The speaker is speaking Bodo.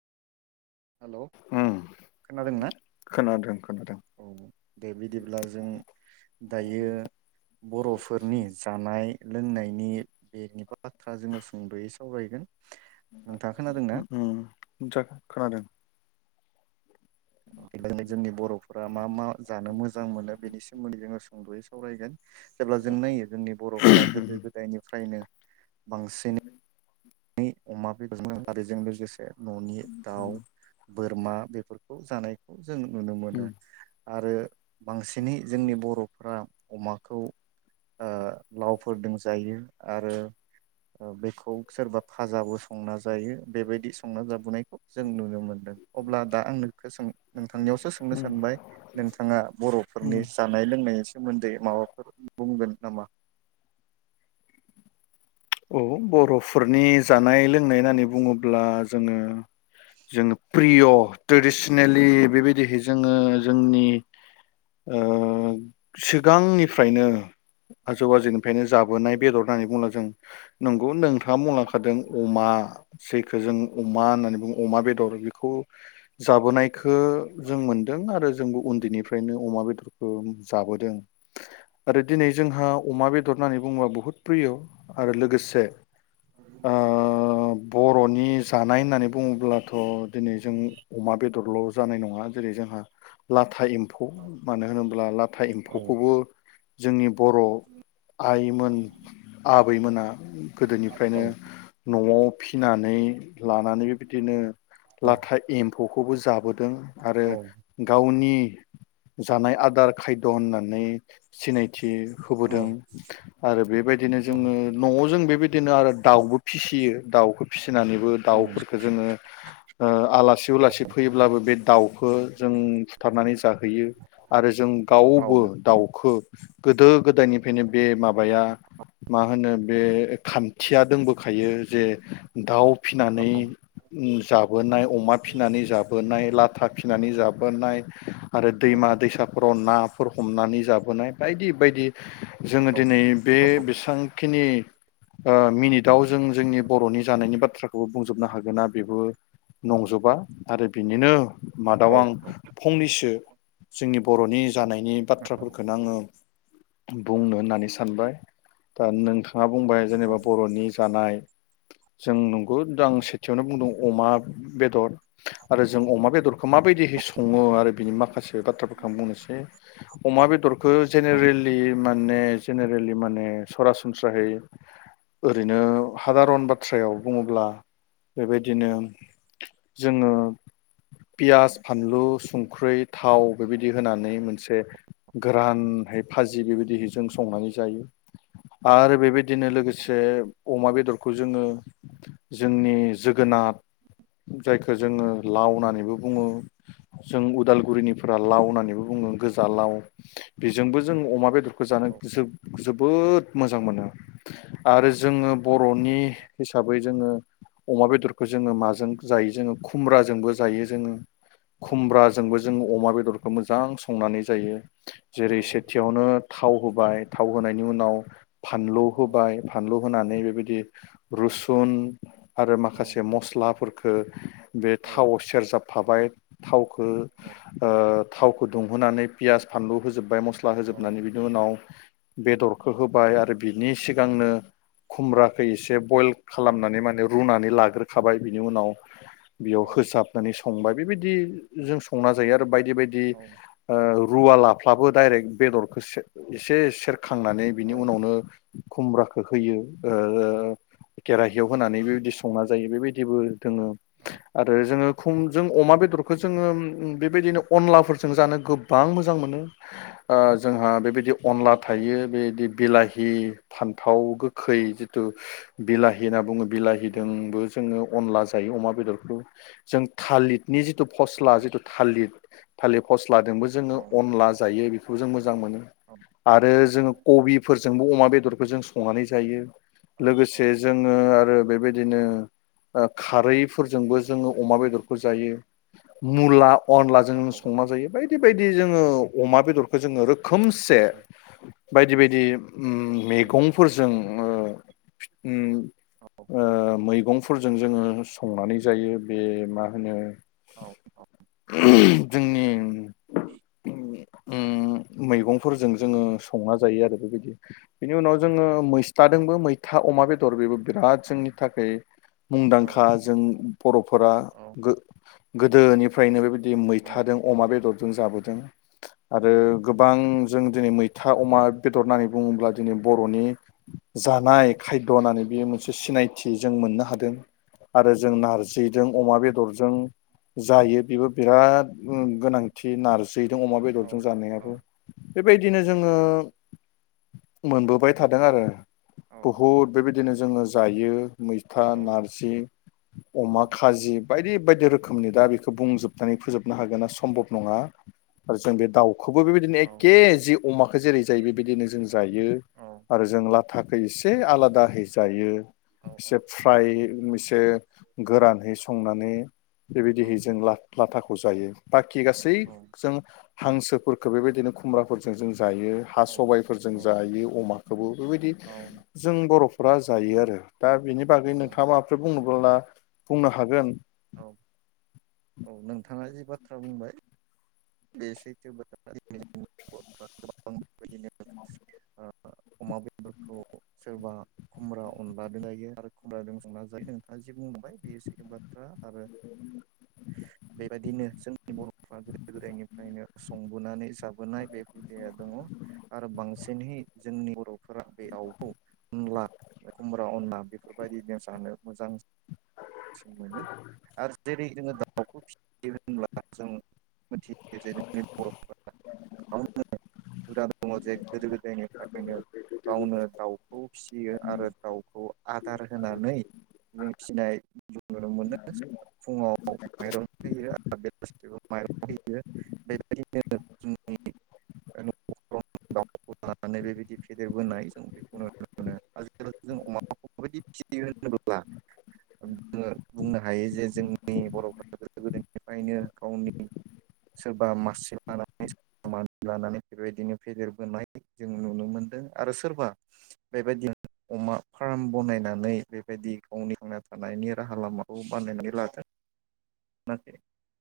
हेलौ उम खोनादोंना खोनादों खोनादों औ दे बिदिब्ला जों दायो बर'फोरनि जानाय लोंनायनि बेगनि बाथ्रा जोङो सुंद'यै सावरायगोन नोंथाङा खोनादोंना ओम ओम जा खोनादों [unintelligible] जोंनि बर'फोरा मा मा जानो मोजां मोनो बेनि सोमोनदै जोङो सुंद'यै सावरायगोन जेब्ला जों नायो जोंनि बर'फ्रा उम गोदो गोदायनिफ्रायनो बांसिनै नै अमा बेदरजों आरो बेजों लोगोसे न'नि दाउ उम बोरमा बेफोरखौ जानायखौ जों नुनो मोनो आरो बांसिनै जोंनि बर'फ्रा अमाखौ ओ लावफोरदों जायो आरो बेखौ सोरबा फाजाबो संना जायो बेबायदि संना जाबोनायखौ जों नुनो मोनदों अब्ला दा आं नखौ नोंथांनियावसो सोंनो उम सानबाय नोंथाङा बर'फोरनि उम जानाय लोंनायनि सोमोन्दै माबाफोर बुंगोन नामा? औ बर'फोरनि जानाय लोंनाय होननानै बुङोब्ला जोङो जोङो प्रिअ ट्रेदिसिनेलि बेबायदि जोङो जोंनि ओ सिगांनिफ्रायनो आजौ आजौनिफ्रायनो जाबोनाय बेदर होननानै बुङो जों नंगौ नों हा मलांखादों अमा जायखौ जों अमा होननानै बुङो अमा बेदर बेखौ जाबोनाय खो जों मोनदों आरो जोंबो उन्दैनिफ्रायनो अमा बेदरखौ जाबोदों आरो दिनै जोंहा अमा बेदर होननानै बुङोब्ला बहुद प्रिय' आरो लोगोसे ओ बर'नि जानाय होननानै बुङोब्लाथ' दिनै जों अमा बेदरल' जानाय नङा जेरै- जोंहा ला था एम्फौ मानो होनोब्ला लाथा औ एम्फौखौबो जोंनि बर' आइमोन आबैमोना औ गोदोनिफ्रायनो न'आव फिनानै लानानै बे बादिनो औ लाथा एम म्फौखौबो जाबोदों। आरो औ गावनि जानाय आदार खायद' होननानै सिनायथि होबोदों आरो बेबाय औ जोङो न' अ जों बेबायदिनो आरो दाउबो फिसियो दाउखौ फिस नानैबो औ दाउफोरफोरखो जोङो ओ आला सि उलासि फैयोब्लाबो बे दाउखो जों फुथारनानै जाहैयो आरो जों औ गावबो औ दाउखो गोदो गोदायनिफ्रायनो बे माबाया मा होनो बे खान्थिया दोंबोखायो जे दाउ फिनानै जाबोनाय अमा फिसिनानै जाबोनाय ला था फिनानै जाबोनाय आरो दैमा-दैसाफोराव नाफोर हमनानै जाबोनाय बायदि बायदि। जोङो दिनै बे बेस बांखिनि ओ मिनिटाव जों जोंनि बर'नि जानायनि बाथ्राखौ बुंजोबनो हागोन ना बेबो नंजोबा आरो बिनिनो मादाव आं फंनैसो जोंनि बर'नि जानायनि बाथ्राफोरखोनो आङो बुंनो होननानै सानबाय दा नोंथाङा बुंबाय जेनेबा बर'नि जानाय जों नंगो आं सेथियावनो बुंदों अमा बेदर आरो जों अमा बेदरखो माबायदिहै सङो आरो बिनि माखासे बाथ्राफोरखो आं बुंनोसै। अमा बेदर खो जेनेरेलि माने जेनेरेलि माने सरासनस्राहै ओरैनो खादारन बाथ्रायाव बुङोब्ला बेबायदिनो जोङो पियास, फानलु, संख्रै, थाव बेबायदि होनानै मोनसे गोरानहै फाजि बेबायदिहै जों संनानै जायो। आरो बेबायदिनो लोगोसे अमा बेदरखौ जोङो जोंनि जोगोनाद जायखौ जोङो लाव होननानैबो बुङो। जों उदालगुरिनि फोरा औ लाव होननानैबो बुङो। गोज जालाव बेजोंबो जों अमा बेदरखौ जानो जो जोबोद मोजां मोनो आरो जोङो बर'नि हिसाबै जोङो अमा बेदरखो जोङो माजों जायो जोङो खुमब्राजोंबो जायो जोङो। खुमब्राजोंबो जों अमा बेद दरखौ मोजां संनानै जायो। जेरै सेथियावनो थाव हम होबाय थाव होनायनि उनाव फानलु होबाय फानलु होना होनानै बेबायदि रुसुन आरो माखासे मसलाफोरखौ हो बे थावआव सेरजाबफाबाय थाव खो औ ओ थावखौ दुंहोनानै पियास फानलु होजोबबाय मस स्ला होजोबनानै बिनि उनाव बेदरखौ होब बाय आरो बिनि सिगांनो खुमब्राखो एसे बइल खालामनानै माने रुनानै लाग्रोखाबाय बिनि उनाव बेयाव होसाबनानै संबाय बेबायदि जों संना जायो आरो बायद बायदि बायदि ओ रुवालाफ्लाबो दाडाइरेक बेदरखौ से एसे सेरखांनानै औ बिनि उनावनो खुमब्राखो होयो ओ ओ केेराहियाव होनानै बेबायदि संना जायो बेबायदिबो दोङो औ आरो जोङो खुंजों अमा बेदरखौ जोङो उम-उम बेबायदिनो अनलाफोरजों जानो गोबां मोजां मोनो ओ जोंहा बेबायद दि औ अनला थायो बेदि बिलाहि फान्थाव गोखै जिथु बिलाहि होनना बुङो बिलाहिदोंबो जोङो अनला जायो अमा बेदरखौ जों थालितनि जि फस्ला जिथु थालित थालिथ फस स्लाजोंबो जोङो अनला जायो। खौ जों म मोजां मोनो आरो जों कबि फोरजोंबो अमा बेदरखौ जों संनानै जायो। लोगोसे जोङो आरो बेबायदिनो ओ खारैफोरजोंबो जोङो अमा बेदरखौ जायो मुला अनलाजों संना जायो बायदि बेबायदि जोङो अमा बेदरखौ जोङो रोखोमसे बायदि बायदि उम मेगंफोर जों उम आ मै मैगंफोरजों जोङो संनानै जायो बे मा होनो [unintelligible] जोंनि म मैगंफोरजों जोङो संना जायो आरो बेबायदि। [inaudible] बिनि उनाव जोङो मैसथाजोंबो मैथा अमा बे [unintelligible] बिराद जोंनि थाखै मुंदांखा जों बर'फोरा गो गोदोनिफ्रायनो बेबाय दि मैथादों अमा बेदर। जाबोदों आरो गोबां जों दिनै मैथा अमा बेदरनानै बुङोब्ला दिनै बर'नि जानाय खायद' होननानै बे मोनसे सिनायथि जों मोननो हादों। आरो जों नारजिजों अमा बेदरजों जों जायो बेबो बिराद गोनांथि नारजि दैैदों अमा बेदरजों जानायाबो बेबायदिनो जोङो मोनबोबाय थादों आरो बुहुद बेबायदिनो जोङो जायो। मैथा औ नारजि औ अमा औ खाजि बायदि बेबायायदि रोखोमनि दा बेखौ बुंजोबनानै फोजोबनो हागोना सम्भब नङा आरो जों बे दाउ खौबो बेबायदिनो एखे जि अमाखौ जेरै जायो बेबायदिनो जों आरो जों लाथा एसे आलादाहै जायो एसे फ्राय से गोरानहै संनानै बेबायदिहै जों ला लाथाखौ जायो खि गासै जों हांसोफोरफोरखौ बेबायदिनो खुमब्राफोरजों जों जायो हा सबाइ जायो अमाखौबो बेबायदि जों बर'फोरा जायो आरो दा बेनि बागै नोंथाङा माफोर बुं बुंनो हागोन नोंथाङा जि बाथ्रा बुंबाय बे सैथो बाथ्रा [inaudible] [inaudible] अमा बेदरखौ सोरबा खुमब्रा अनला दजायो आरो खुमब्रा दोंसंना जायो नोंथाङा जि बुंलांबाय बेयो सैथो बाथ्रा आरो बेबायदिनो जोंनि बर'फ्रा गोदो गोदायनिफ्रायनो संबोनानै जाबोनाय बे हुदाया दङ आरो बांसिनहै जोंनि बर'फोरा बे आवखौ अनला खुमब्रा अनला बेफोरबायदिनो जानो मोजां [inaudible] जेरै जोङो दाउखौ फिसियो होनब्ला जों मिथि जेरै बर' [inaudible] गावनो उदां दङ जे गोदो गोदायनिफ्रायनो गावनो दाउखौ फिसियो आरो दाउखौ आदार होनानै जों फिसिनाय जों नुनो मोनो। फुङाव माइरं होयो आरो बेलासिबो माइरं होयो बेबायदिनो जोंनि द लानानै बेबायदि फेदेरबोनाय जों बेखौ नुनो मोनो आजिखालि जों अमाखौ माबायदि फिसियो होनोब्ला जोङो बुंनो हायो जे जोंनि बर' फोरा गोदोनिफ्रायनो गावनि सोरबा मासे लानानैा मानसि लानानै बेबायदिनो फेदेरबोनाय जों नुनो मोनदों आरो सोरबा बेबायदिनो अमा फार्म बनायनानै बेबायदि गावनि थांना थानायनि राहा लामा बु बानायनानै लादों [inaudible]